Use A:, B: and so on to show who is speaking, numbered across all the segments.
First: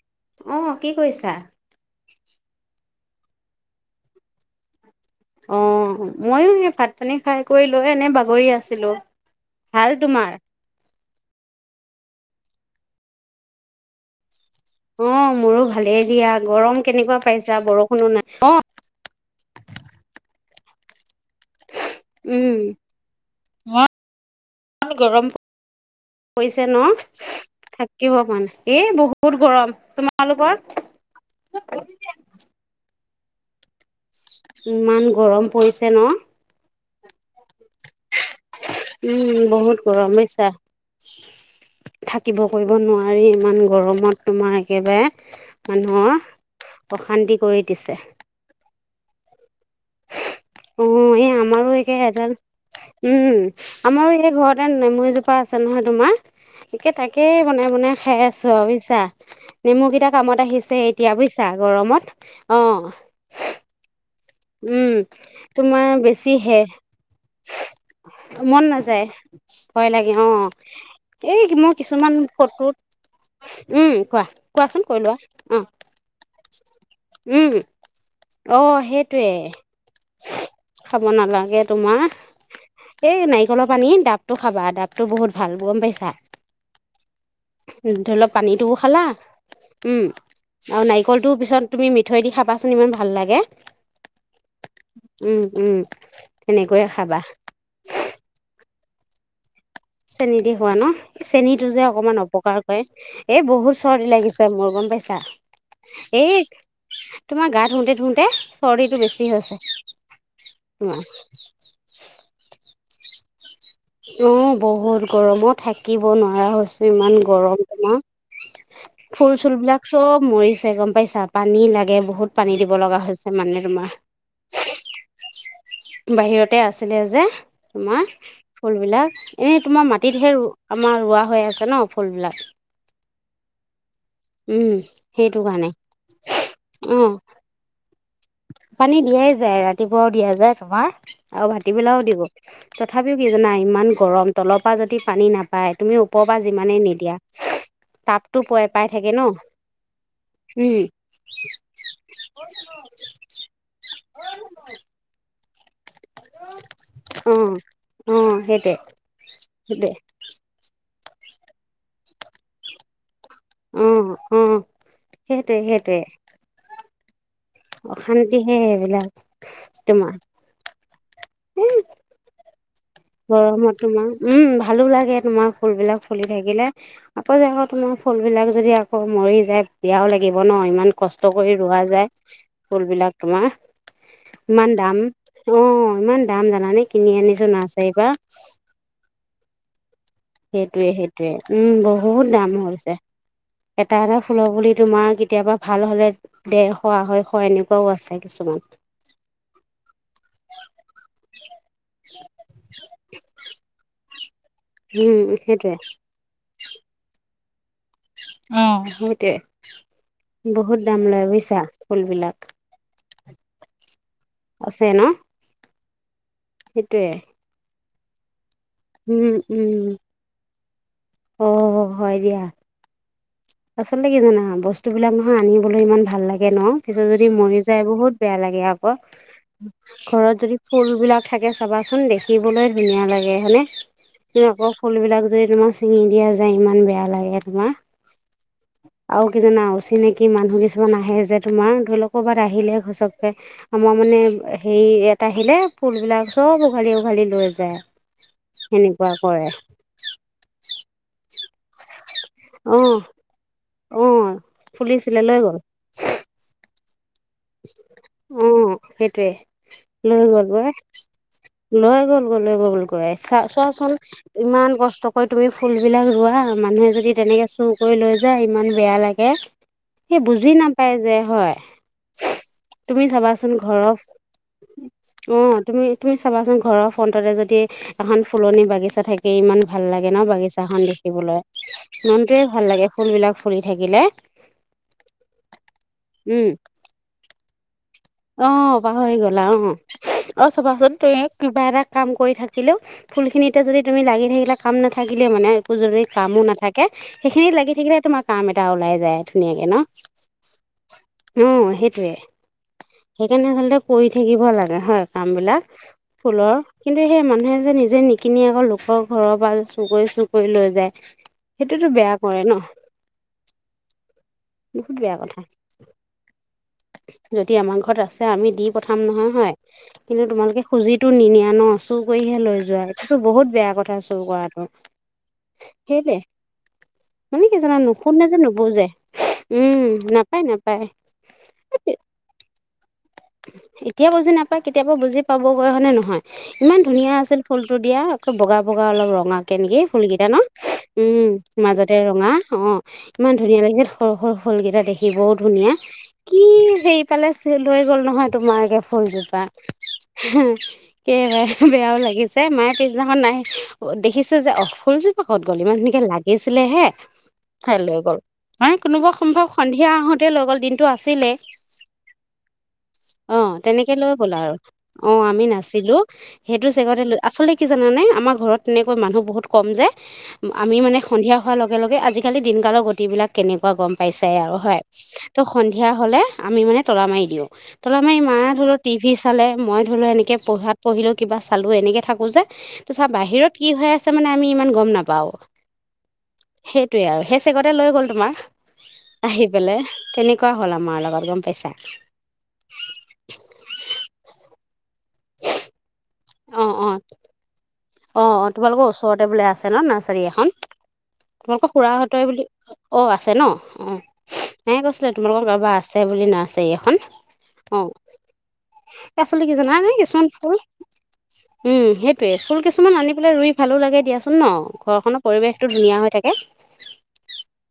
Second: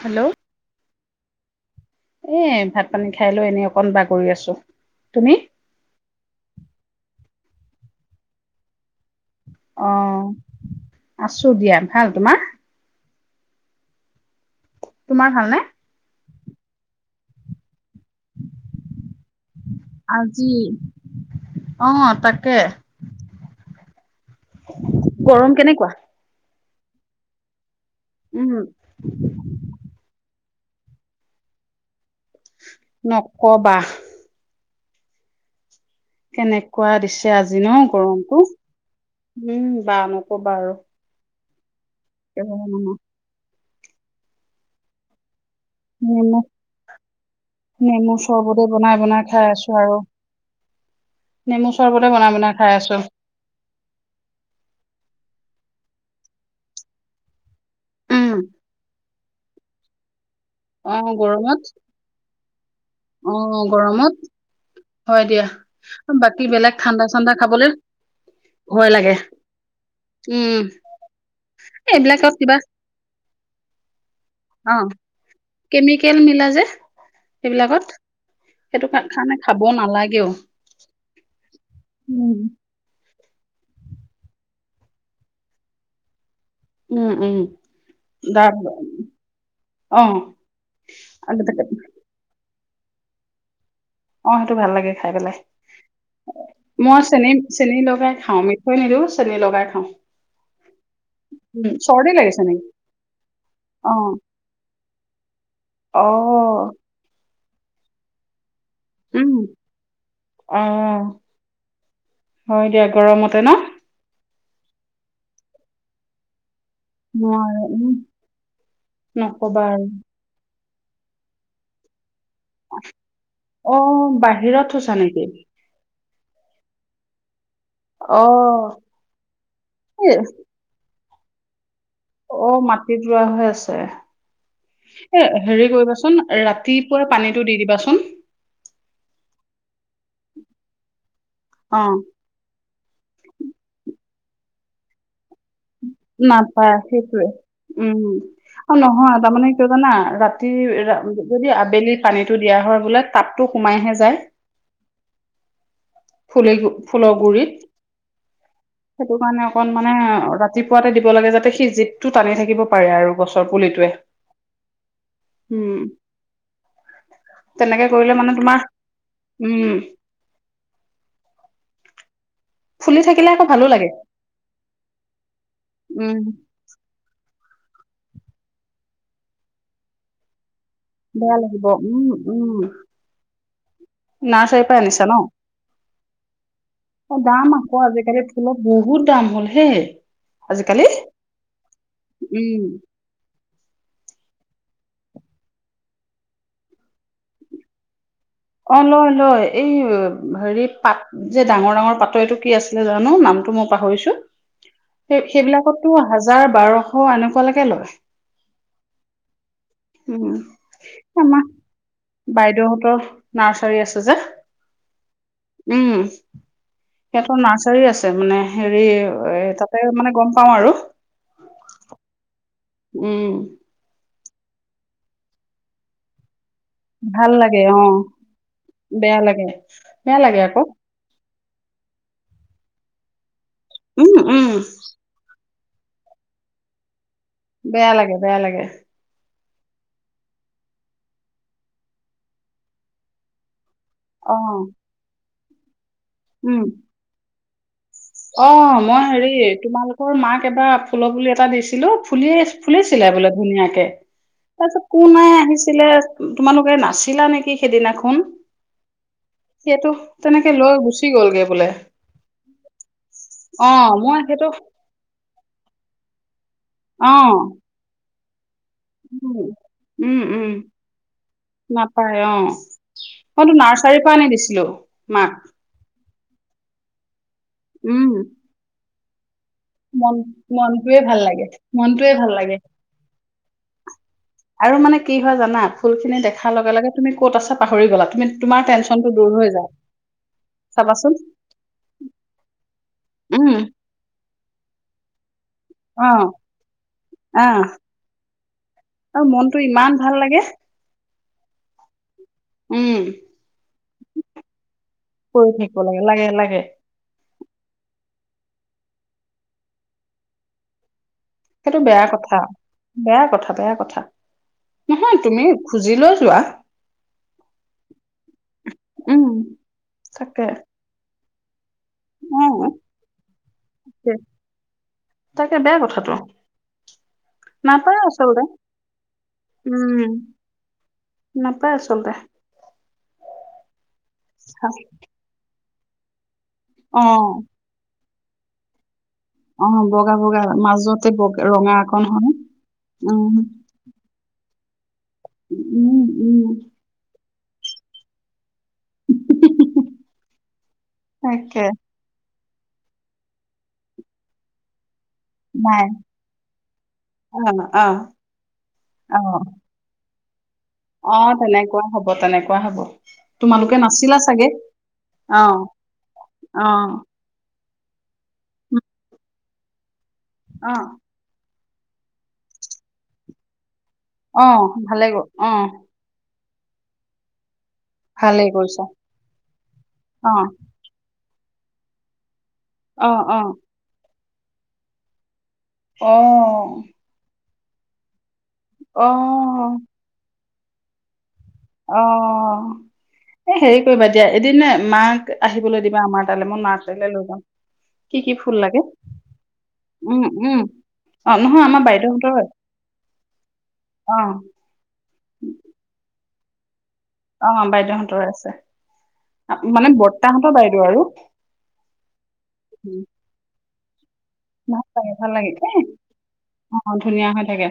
A: Hello?
B: অ', কি কৰিছা?
A: এ ভাত-পানী খাই লৈ এনেই অকণ বাগৰি আছোঁ, তুমি?
B: অ', মইয়ো সেই ভাত-পানী খাই কৰি লৈ এনে বাগৰি আছিলোঁ।
A: অ', আছোঁ দিয়া। ভাল তোমাৰ? তোমাৰ
B: অ',
A: ভালনে
B: মোৰো ভালেই দিয়া। গৰম কেনেকুৱা পাইছা? বৰষুণো নাই অ'।
A: আজি অ',
B: উম
A: তাকে।
B: [unintelligible] গৰম পৰিছে ন'? থা কিব পৰা
A: উম
B: নাই। এই বহুত গৰম, তোমালোকৰ
A: নক'বা।
B: ইমান গৰম পৰিছে ন'!
A: কেনেকুৱা দিছে আজি ন' গৰমতটো।
B: উম, বহুত গৰম বুজিছা।
A: আৰু
B: থাকিব কৰিব
A: নেমু
B: নোৱাৰি ইমান গৰমত তোমাৰ একেবাৰে। মানুহৰ
A: নেমু,
B: অশান্তি কৰি দিছে
A: নেমু চৰ্বতে বনাই, বনাই খাই আছোঁ।
B: অ', এই আমাৰো একে
A: চৰ্বতে বনাই
B: এডাল
A: বনাই খাই আছো
B: উম আমাৰো এই ঘৰতে নেমু এজোপা আছে নহয় তোমাৰ। একে তাকেই বনায়, বনায় খাই
A: উম
B: আছোঁ আৰু বুজিছা, নেমু কেইটা কামত আহিছে। এতিয়া বুইছা গৰমত অ'।
A: অ গৰমত
B: উম,
A: হয় দিয়া।
B: তোমাৰ
A: বাকী
B: বেছিহে
A: বেলেগ ঠাণ্ডা-চাণ্ডা খাবলৈ
B: মন
A: ভয়
B: নাযায়,
A: লাগে
B: ভয় লাগে অ'।
A: উম
B: এই মই কিছুমান
A: এইবিলাকত কিবা
B: ফটোত উম, কোৱা
A: অ
B: কোৱাচোন কৈ লোৱা, অ'।
A: কেমিকেল মিলাই যে
B: উম।
A: সেইবিলাকত।
B: অ',
A: সেইটো কাৰণে খাব নালাগেও
B: সেইটোৱে খাব নালাগে তোমাৰ।
A: উম
B: এই নাৰিকলৰ পানী ডাবটো খাবা, ডাবটো বহুত ভাল গ'ম পাইছা!
A: উম
B: ধৰি ল'
A: দা
B: পানীটোও খালা। উম
A: অ
B: আৰু
A: আ
B: নাৰিকলটো পিছত তুমি মিঠৈ দি খাবাচোন ইমান ভাল লাগে।
A: অ' সেইটো ভাল লাগে খাই পেলাই,
B: উম উম তেনেকৈয়ে
A: মই
B: খাবা
A: চেনী চেনী লগাই খাওঁ। ম মিঠৈ নিদো চেনী লগাই খাওঁ।
B: চেনী দি খুৱা ন?
A: উম
B: চেনীটো যে
A: চৰ্দি
B: অকমান
A: লাগিছে
B: অপকাৰ
A: নেকি
B: কৰে। এই বহুত
A: অ
B: চৰ্দি লাগিছে মোৰ গম পাইছা। এই
A: অ'
B: তোমাৰ গা ধুওঁতে ধুওঁতে চৰ্দিটো বেছি
A: উম অ
B: হৈছে।
A: হয় দিয়া গৰমতে ন?
B: অ' বহুত গৰমত থাকিব নোৱাৰা হৈছোঁ। ইমান
A: নোৱাৰে
B: গৰম
A: উম
B: তোমাৰ ফুল চুল
A: নকবা আৰু
B: বিলাক চব মৰিছে গ'ম পাইছা, পানী লাগে বহুত পানী দিব লগা হৈছে মানে তোমাৰ।
A: ফুল বাহিৰত থৈছা নেকি?
B: বাহিৰতে আছিলে যে তোমাৰ
A: অ
B: ফুল বিলাক। এনেই তোমাৰ
A: এ
B: মাটিতহে আমাৰ ৰোৱা হৈ আছে ন ফুলবিলাক।
A: অ মাটিত ৰোৱা হৈ আছে।
B: উম সেইটো
A: এ
B: কাৰণে
A: হেৰি কৰিবাচোন
B: অ
A: ৰাতিপুৱা পানীত টো দি দিবাচোন।
B: পানী দিয়াই যায়, ৰাতিপুৱাও দিয়া যায় তোমাৰ আৰু ভাটি
A: অ
B: বেলাও দিব। তথাপিও কি জানা ইমান গৰম, তলৰ পৰা যদি পানী নাপ পাই তুমি ওপৰৰ পৰা
A: নাপায়
B: যিমানেই নিদিয়া।
A: সেইটোৱে উম,
B: তাপতো প
A: আৰু'
B: পাই থাকে
A: নহয়
B: ন
A: তাৰমানে কিয় জানা, ৰাতি
B: উম
A: যদি আবেলি পানীটো দিয়া হয় বোলে তাপতো সোমাইহে যায়। ফুলে ফুলৰ
B: অ
A: গুৰিত।
B: অ সেইটোৱে
A: সেইটো কাৰণে অকন
B: সেইটোৱে
A: মানে অ ৰাতিপুৱাতে দিব লাগে যাতে সি জিপ টো টানি থাকিব পাৰে আৰু। গছৰ
B: অ
A: পুলিটোৱে।
B: অ সেইটোৱে
A: উম
B: সেইটোৱে
A: তেনেকে কৰিলে মানে
B: অশান্তিহে
A: তোমাৰ
B: এইবিলাক
A: উম
B: তোমাৰ। ও'
A: ফুলি থাকিলে আকৌ ভালো
B: গৰমত
A: লাগে
B: তোমাৰ, উম ভালো লাগে তোমাৰ ফুল বিলাক
A: উম
B: ফুলি থাকিলে। আকৌ যে আকৌ তোমাৰ ফুলবিলাক যদি আকৌ মৰি যায় বেয়াও লাগিব ন। ইমান কষ্ট
A: বেয়া
B: কৰি
A: লাগিব
B: ৰোৱা যায়
A: উম উম
B: ফুল বিলাক তোমাৰ,
A: নাৰ্চাৰীৰ
B: ইমান
A: পৰা
B: দাম।
A: আনিছা
B: অ' ইমান দাম জানানে? কিনি
A: এই
B: আনিছো
A: দাম আক
B: নাৰ্চাৰীৰ পৰা
A: আজিকালি ফুলৰ বহুত দাম হ'ল হে।
B: সেইটোৱে সেইটোৱে উম বহুত দাম
A: উম
B: হৈছে। এটা এটা ফুলৰ পুলি তোমাৰ কেতিয়াবা ভাল হ'লে ডেৰশ আড়ৈশ এনেকুৱাও আছে কিছুমান।
A: অ' লয় লয় এই হেৰি পাত যে ডাঙৰ ডাঙৰ পাতৰ এইটো কি আছিলে জানো নামটো মই পাহৰিছো?
B: উম
A: সে
B: সেইটোৱে
A: সেইবিলাকতো হাজাৰ বাৰশ এনেকুৱালৈকে লয়।
B: অ' বহুতে।
A: উম আমাৰ
B: ফুলবিলাক
A: বাইদেউহঁতৰ নাৰ্চাৰী আছে যে।
B: আছে ন?
A: উম,
B: সেইটোৱে
A: সিহঁতৰ নাৰ্চাৰী আছে মানে। হেৰি
B: উম
A: এ
B: উম
A: তাতে মানে গম পাওঁ আৰু।
B: অ' হয় দিয়া।
A: উম
B: আচলতে কি জানা বস্তুবিলাক নহয়, আনিবলৈ ইমান ভাল লাগে ন। পিছত যদি
A: ভাল
B: মৰি
A: লাগে
B: যায়
A: অ
B: বহুত বেয়া লাগে আকৌ,
A: বেয়া লাগে বেয়া
B: ঘৰত
A: লাগে
B: যদি
A: আকৌ
B: ফুল বিলাক থাকে চাবাচোন, দেখিবলৈ ধুনীয়া লাগে হয়নে
A: উম
B: তুমি
A: উম
B: আকৌ ফুলবিলাক যদি তোমাৰ ছিঙি দিয়া যায় ইমান বেয়া লাগে। তোমাৰ
A: বেয়া লাগে, বেয়া লাগে।
B: আৰু কি জানা অচিনাকি মানুহ কিছুমান আহে যে, তোমাৰ ধৰি লও ক'ৰবাত আহিলে ঘচককে আমাৰ মানে
A: অ
B: হেৰি ইয়াত আহিলে ফুলবিলাক
A: উম
B: চব উঘালি, উঘালি লৈ যায়।
A: অ' মই
B: সেনেকুৱা
A: হেৰি
B: কৰে
A: তোমালোকৰ মাক এবাৰ ফুলৰপুলি এটা দিছিলো ফুলিয়ে
B: অ
A: ফুলিছিলে বোলে ধুনীয়াকে,
B: অ
A: তাৰপিছত
B: ফুলিছিলে
A: কোনে
B: লৈ গ'ল
A: আহিছিলে তোমালোকে, নাছিলা নেকি? সি, সেইদিনাখন
B: অ সেইটোৱে
A: সেইটো
B: লৈ
A: তেনেকে
B: গ'লগৈ
A: লৈ গুচি গ'লগে বোলে।
B: লৈ গ'লগৈ লৈ গ'ল গৈ,
A: অ
B: চোৱাচোন
A: মই সেইটো
B: ইমান কষ্ট কৰি তুমি ফুল বিলাক ৰোৱা মানুহে
A: অ
B: যদি তেনেকে চু কৰি লৈ যায় ইমান বেয়া লাগে,
A: উম উম
B: সেই
A: উম
B: বুজি নাপায় যে হয়।
A: নাপায় অ
B: তুমি
A: মইতো
B: চাবাচোন
A: নাৰ্চাৰীৰ
B: ঘৰত,
A: পৰা আনি দিছিলো মাক
B: অ'। তুমি, তুমি চাবাচোন ঘৰৰ ফ্ৰণ্টতে যদি
A: উম
B: এখন ফুলনি বাগিচা থাকে ইমান ভাল লাগে
A: মন
B: ন, বাগিচাখন
A: মনটোৱে ভাল
B: দেখিবলৈ
A: লাগে
B: মনটোৱে ভাল লাগে ফুল বিলাক ফুলি থাকিলে।
A: আৰু মানে কি হয় জানা ফুল খিনি
B: উম,
A: দেখাৰ লগে লগে তুমি ক'ত আছা পাহৰি গ'লা। তুমি তোমাৰ
B: অ'
A: টেনচনটো
B: পাহৰি
A: দূৰ
B: গ'লা
A: হৈ
B: অ',
A: যায়
B: আৰু চাবাচোন তুমি কিবা এটা কাম কৰি থাকিলেও ফুল
A: উম
B: খিনিতে যদি, তুমি লাগি থাকিলা কাম নাথাকিলে মানে যদি
A: অ
B: কামো নাথাকে সেইখিনিত
A: আহ
B: লাগি থাকিলে তোমাৰ কাম এটা ওলাই
A: আৰু
B: যায়
A: মনটো
B: ধুনীয়াকে ন।
A: ইমান ভাল লাগে
B: অ' সেইটোৱে।
A: উম
B: সেইকাৰণে আচলতে কৰি থাকিব লাগে হয়, কাম
A: কৰি
B: বিলাক
A: থাকিব লাগে লাগে
B: ফুলৰ।
A: লাগে
B: কিন্তু সেই মানুহে যে নিজে নিকিনি আকৌ লোকৰ ঘৰৰ পৰা চোৰ কৰি, চোৰ কৰি লৈ যায়।
A: সেইটো
B: সেইটোতো
A: বেয়া কথা,
B: কৰে ন
A: বেয়া কথা, বেয়া কথা,
B: বহুত বেয়া
A: নহয়
B: কথা
A: তুমি খুজি লৈ যোৱা।
B: যদি আমাৰ ঘৰত আছে আমি দি পঠাম
A: উম
B: নহয় হয়, কিন্তু
A: তাকে
B: তোমালোকে খুজিটো নিনিয়া ন। চোৰ কৰিহে
A: অ
B: লৈ যোৱা, এইটোতো বহুত বেয়া কথা চোৰ কৰাটো।
A: তাকে বেয়া কথাটো।
B: সেইটোৱে মানে কি জানা
A: নাপায়
B: নুশুনে, যে
A: আচলতে
B: নুবুজে উম, নাপায়, নাপায়।
A: নাই পায় আচলতে।
B: এতিয়া বুজি নাপায়, কেতিয়াবা বুজি পাবগৈ হয় নে নহয়, ইমান
A: অ
B: ধুনীয়া আছিল ফুল টো দিয়া, আকৌ বগা বগা, অলপ ৰঙা।
A: অ
B: কেনেকি
A: বগা
B: ফুলকেইটা ন,
A: বগা মাজতে
B: উম,
A: বগা ৰঙা
B: মাজতে
A: অকণ হয়
B: ৰঙা অ'
A: উম
B: ইমান ধুনীয়া লাগিছিল। সৰু, সৰু ফুলকেইটা দেখিবও ধুনীয়া
A: উম উম
B: কি সেই পালে চেল হৈ গ'ল নহয়, তোমাৰ একে ফুলজোপা কে
A: তাকে
B: বেয়াও লাগিছে। যে মায়ে পিছদিনাখন নাই, দেখিছে যে অ' ফুল ক'ত গ'ল ইমান
A: নাই
B: ধুনীয়াকে লাগিছিলে হে
A: অ অ
B: লৈ গ'ল মানে কোনোবা
A: অ
B: সম্ভৱ সন্ধি য়া আহোতে লৈ গ'ল দিন
A: অ' তেনেকুৱাই হ'ব, তেনেকুৱা হ'ব।
B: অ',
A: তোমালোকে
B: তেনেকে লৈ
A: নাচিলা
B: গ'ল
A: চাগে
B: আৰু অ', আমি নাছিলো
A: অ',
B: সেইটো চেগতে লৈ আচলতে কি জানানে আমাৰ ঘৰত
A: উম,
B: তেনেকৈ মানুহ বহুত কম যে, আমি
A: অ',
B: মানে সন্ধিয়া হোৱাৰ লগে লগে, আজিকালি দিনকালৰ গতিবিলাক কেনেকুৱা গম পাইছাই আৰু
A: অ',
B: হয়,
A: ভালে গ
B: ত'
A: অ',
B: সন্ধিয়া হ'লে আমি মানে তলা মাৰি দিওঁ। তলা মাৰি, মায়ে
A: ভালেই
B: ধৰিল লোৱা
A: কৰিছা।
B: টিভি চালে, মই ধৰি লোৱা এনেক
A: অ',
B: পঢ়াত। পঢ়িলো কিবা চালো, এনেকে থাকো যে তাৰপিছত
A: অ', অ',
B: বাহিৰত কি হৈ আছে ছে মানে আমি ইমান গম নাপাও,
A: অ',
B: সেইটোৱে আৰু সেই চেগতে লৈ গ'ল তোমাৰ। আহি
A: অ',
B: পেলাই, তেনেকুৱা হ'ল, আমাৰ লগত গম পাইছা।
A: অ এ হেৰি কৰিবা দিয়া, এদিন মাক আহিবলৈ দিবা। [unintelligible]
B: অ
A: কি
B: অ'
A: ফুল লাগে?
B: তোমালোকৰ ওচৰতে বোলে আছে ন
A: উম,
B: নাৰচাৰী এখন?
A: উম, অ', নহয়
B: তোমালোকৰ
A: আমাৰ
B: খুৰাহঁতই
A: বাইদেউহঁতৰ
B: বুলি, অ আছে ন অ।
A: অ',
B: কৈছিলে তোমালোকৰ কাৰোবাৰ আছে বুলি নাৰ্চাৰি এই এখন।
A: অ
B: অঁ
A: বাইদেউহঁতৰ আছে,
B: আচলতে কি
A: মানে
B: জানানে কিছুমান
A: বৰ্তাহঁতৰ
B: ফুল
A: বাইদেউ আৰু।
B: উম' সেইটোয়ে ফুল কিছুমান
A: উম,
B: আনি পেলাই ৰুই ভালো লাগে দিয়া চোন। ন
A: ভাল লাগে
B: ঘৰখনৰ
A: ভাল লাগে এ
B: পৰিৱেশটো ধুনীয়া হৈ থাকে
A: অ', ধুনীয়া হৈ থাকে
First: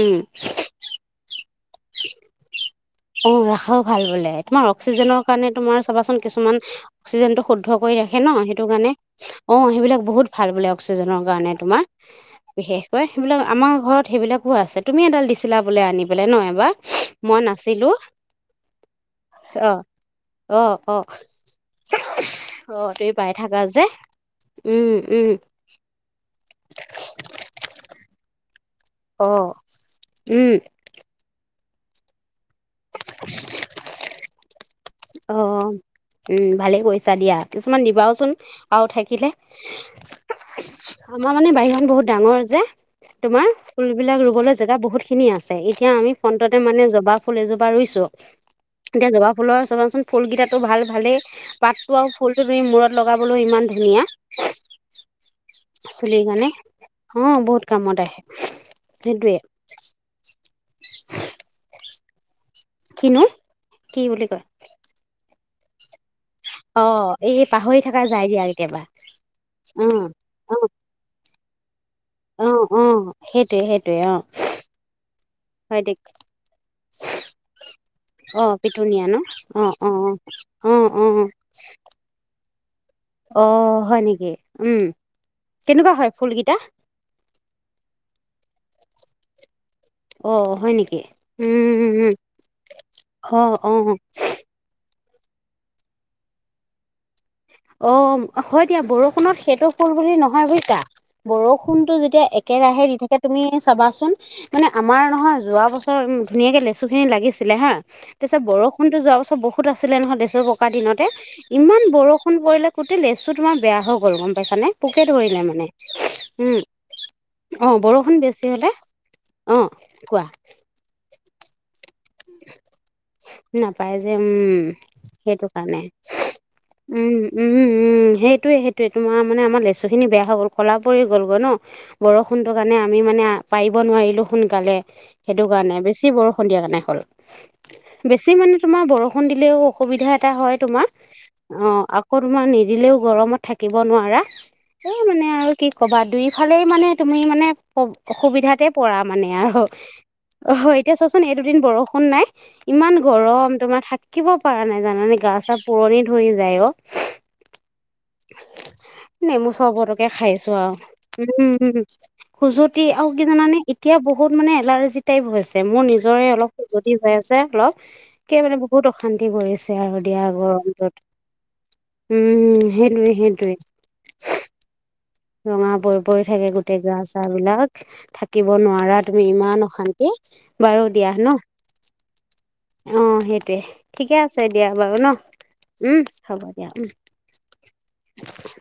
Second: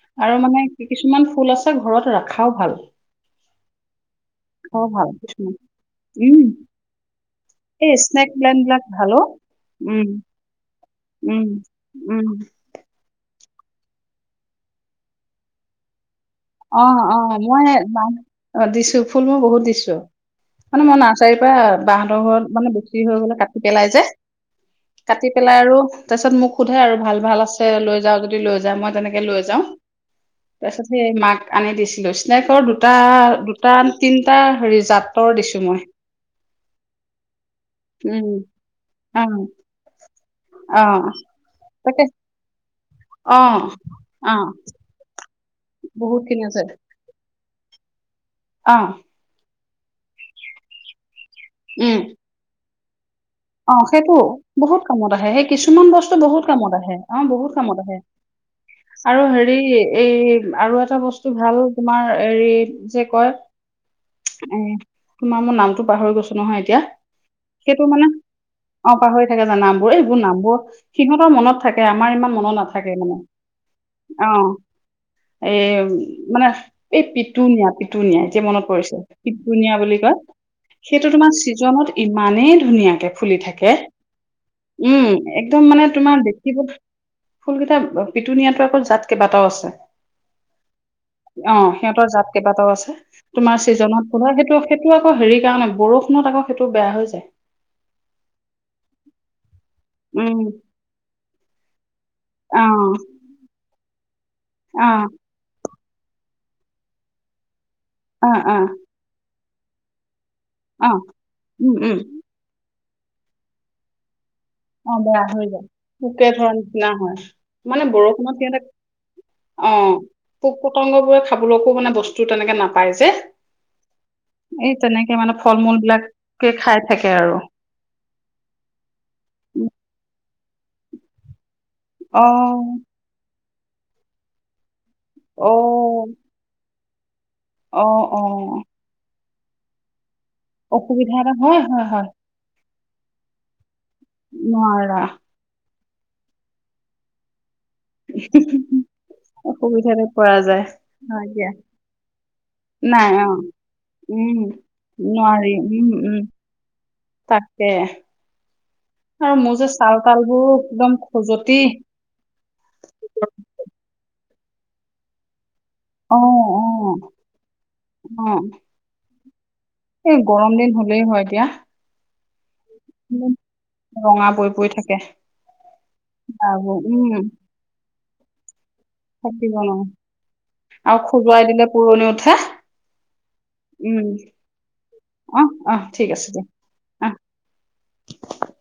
B: উম।
A: আৰু মানে কিছুমান ফুল আছে ঘৰত ৰখাও ভাল।
B: অ ৰাখাও ভাল বোলে তোমাৰ
A: খাও ভাল
B: অক্সিজেনৰ কাৰণে
A: কিছুমান
B: তোমাৰ চাবাচোন
A: উম।
B: কিছুমান। অক্সিজেনটো শুদ্ধ
A: এই
B: কৰি ৰাখে
A: স্নেক
B: ন,
A: প্লেন
B: সেইটো
A: বিলাক
B: কাৰণে
A: ভালো।
B: অ
A: উম,
B: সেইবিলাক বহুত। ভাল বোলে অক্সিজেনৰ
A: উম,
B: কাৰণে তোমাৰ
A: উম,
B: বিশেষ। সেইবিলাক আমাৰ ঘৰত সেইবিলাকো আছে। তুমি এডাল দিছিলা বোলে আনি পেলাই ন! এবাৰ
A: অ' অ' মই দিছো, ফুলো বহুত
B: অ
A: দিছো।
B: অ
A: মানে
B: অ
A: মই নাৰ্চাৰীৰ পৰা বাহতৰ ঘৰত মানে
B: অ
A: বেছি
B: তুমি
A: হৈ
B: পাই
A: গলে কাটি
B: থাকা
A: পেলাই যে।
B: উম
A: কাটি
B: উম
A: পেলাই আৰু তাৰপিছত মোক সোধে আৰু ভাল, ভাল আছে লৈ যাও, যদি লৈ যা, মই। তেনেকে
B: অ
A: লৈ যাও,
B: উম
A: তাৰচত। সেই মাক আনি দিছিলো, স্নকেৰ দুটা, দুটা তিনটা হেৰি জাত।
B: অ
A: দিছো মই।
B: উম ভালেই কৰিছা দিয়া, কিছুমান দিবাওচোন
A: উম,
B: আৰু থাকিলে।
A: অ', অ',
B: আমাৰ মানে বাহিৰখন
A: তাকে
B: বহুত ডাঙৰ যে, তোমাৰ
A: অ',
B: ফুল বিলাক
A: অ',
B: ৰুবলৈ জেগা। বহুত খিনি আছে, এতিয়া আমি
A: বহুত খিনি আছে
B: ফ্ৰণ্টতে মানে জবা ফুলে এজোপা ৰুছো।
A: অ',
B: এতিয়া জবা ফুলৰ চাবাচোন ফুল কেইটাতো ভাল ভালেই পাতটো
A: উম।
B: আৰু। ফুলটো তুমি মূৰত লগাবলৈ ইমান
A: অ
B: ধুনীয়া
A: সেইটো বহুত কামত আহে, সেই কিছুমান বস্তু
B: চুলিৰ
A: বহুত
B: কাৰণে
A: কামত আহে। অ বহুত কামত আহে আৰু
B: সেইটোৱে
A: হেৰি এই আৰু এটা। এটা বস্তু ভাল তোমাৰ এৰি যে
B: কিনো
A: কয়
B: কি বুলি কয়
A: এ। তোমাৰ মই নামটো পাহৰি গৈছো। নহয় এতিয়া
B: অ এই
A: সেইটো
B: পাহৰি
A: মানে
B: থকা যায় দিয়া কেতিয়াবা।
A: অ পাহৰি থাকে যে নাম
B: অ
A: বোৰ এইবোৰ
B: অ
A: নামবোৰ সিহঁতৰ মনত থাকে আমাৰ ইমান।
B: অ
A: মনত
B: অ
A: নাথাকে মানে,
B: সেইটোৱে সেইটোৱে
A: অ। এ
B: হয় দে
A: মানে এই পিটনীয়া পিটনিয়া এযে
B: অ
A: মনত পৰিছে
B: পিটুনিয়া ন অ
A: পিটনিয়া
B: অ
A: বুলি কয়।
B: অ অ
A: সেইটো তোমাৰ ছিজনত ইমানেই ধুনীয়াকে। ফুলি
B: অ
A: থাকে,
B: হয় নেকি
A: উম' একদম মানে
B: কেনেকুৱা হয়
A: তোমাৰ দেখিব।
B: ফুলকেইটা
A: ফুলকেইটা পিটুনিয়াতো আ'ক জাত কেইবাটাও আছে।
B: অ হয় নেকি
A: অ
B: উম উম
A: সিহঁতৰ
B: উম
A: জাত কেইবাটাও আছে।
B: অ
A: তোমাৰ
B: অ
A: ছিজনত বললে সেইটো। সেইটো আকৌ হেৰিৰ কাৰণে বৰষুণত আকৌ সেইটো বেয়া হৈ যায়।
B: অ হয় দিয়া, বৰষুণত সেইটো ফুল বুলি
A: উম
B: নহয় বুইচা বৰষুণতটো। এতিয়া
A: অ
B: একেৰাহে দি থাকে তুমি চাবাচোন মানে
A: অ
B: আমাৰ নহয় যোৱা বস্তু। ধুনীয়াকে লেচু খিনি লাগিছিলে হা,
A: অ
B: তাৰপিছত
A: অ
B: বৰষুণতো যোৱা বাছৰ বহুত আছিলে নহয় লেচু। থকা
A: অ
B: দিনতে
A: উম
B: ইমান
A: উম
B: বৰষুণ পৰিলে, গোটেই লেচু তোমাৰ বেয়া হৈ গ'ল গম পাইছানে?
A: অ
B: পোকে
A: বেয়া
B: ধৰিলে
A: হৈ যায়
B: মানে
A: পোকে ধৰ
B: উম
A: নিচিনা হয়
B: অ
A: মানে
B: বৰষুণ
A: বৰষুণত
B: বেছি
A: সিঁহতে।
B: হলে
A: অ'
B: কোৱা
A: পোক পতংগ বোৰে খাবলৈকো মানে বস্তু। তেনেকে নাপায় যে,
B: নাপায় যে উম
A: এই তেনেকে মানে
B: সেইটো
A: ফল মূল
B: কাৰণে
A: বিলাক।
B: উম' উম' উম' সেইটোয়েই। ত এইটো মাহ মানে আমাৰ
A: উম,
B: লেচু খিনি বেয়া হৈ গ'ল ক'লা পৰি গ'ল গৈ ন,
A: অ
B: বৰষুণটোৰ কাণে আমি মানে পাৰিব নোৱাৰিলো সোনকালে সেইটো
A: অ
B: কাৰণে, বেছি বৰষুণ দিয়া কাৰণে হ'ল।
A: অ অ
B: বেছি মানে তোমাৰ বৰষুণ দিলেও অসুবিধা এটা হয় তোমাৰ
A: অসুবিধা এটা হয়
B: অ
A: হয় হয়
B: আকৌ তোমাৰ নিদিলেও গৰমত থাকিব নোৱাৰা, এ
A: নোৱাৰা
B: মানে আৰু কি কবা দুইফালেই মানে তুমি মানে অসুবিধাতে পৰা মানে আৰু,
A: অসুবিধাতে পৰা যায়।
B: অহহ এতিয়া চোৱাচোন
A: হয়
B: এই
A: দিয়া,
B: দুদিন বৰষুণ নাই ইমান
A: নাই অ
B: গৰম তোমাৰ থাকিব
A: উম
B: পৰা নাই জানা নে গা
A: নোৱাৰি
B: চা
A: উম
B: পুৰণি
A: উম
B: ধৰি যায় অ।
A: তাকে। আৰু
B: নেমু
A: মোৰ যে ছাল
B: চবতকে
A: তালবোৰ
B: খাইছোঁ আৰু
A: একদম খজুৱতি
B: উম। খুজুতি আৰু কি জানে এতিয়া বহুত মানে এলাৰ্জি টাইপ হৈছে মোৰ
A: অ
B: নিজৰে অলপ
A: অ
B: খুজুতি হৈ আছে অলপ
A: অ
B: কে মানে বহুত অশান্তি কৰিছে। আৰু
A: এই
B: দিয়া
A: গৰম দিন
B: গৰমত।
A: হলেই হয় দিয়া
B: উম সেইটোৱে
A: উম,
B: সেইটোৱে।
A: ৰঙা পৰি পৰি থাকে
B: ৰঙা পৰি পৰি থাকে
A: গাবোৰ
B: গোটেই গা- চা
A: উম
B: বিলাক থাকিব নোৱাৰাত তুমি
A: থাকিব
B: ইমান
A: নোৱাৰো
B: অশান্তি, বাৰু
A: আৰু
B: দিয়া ন।
A: খজুৱাই দিলে পুৰণি উঠে
B: অ সেইটোৱে
A: উম
B: ঠিকে আছে দিয়া বাৰু ন,
A: অহ অহ
B: উম
A: ঠিক আছে
B: হ'ব দিয়া উম।
A: [unintelligible]
B: [unintelligible]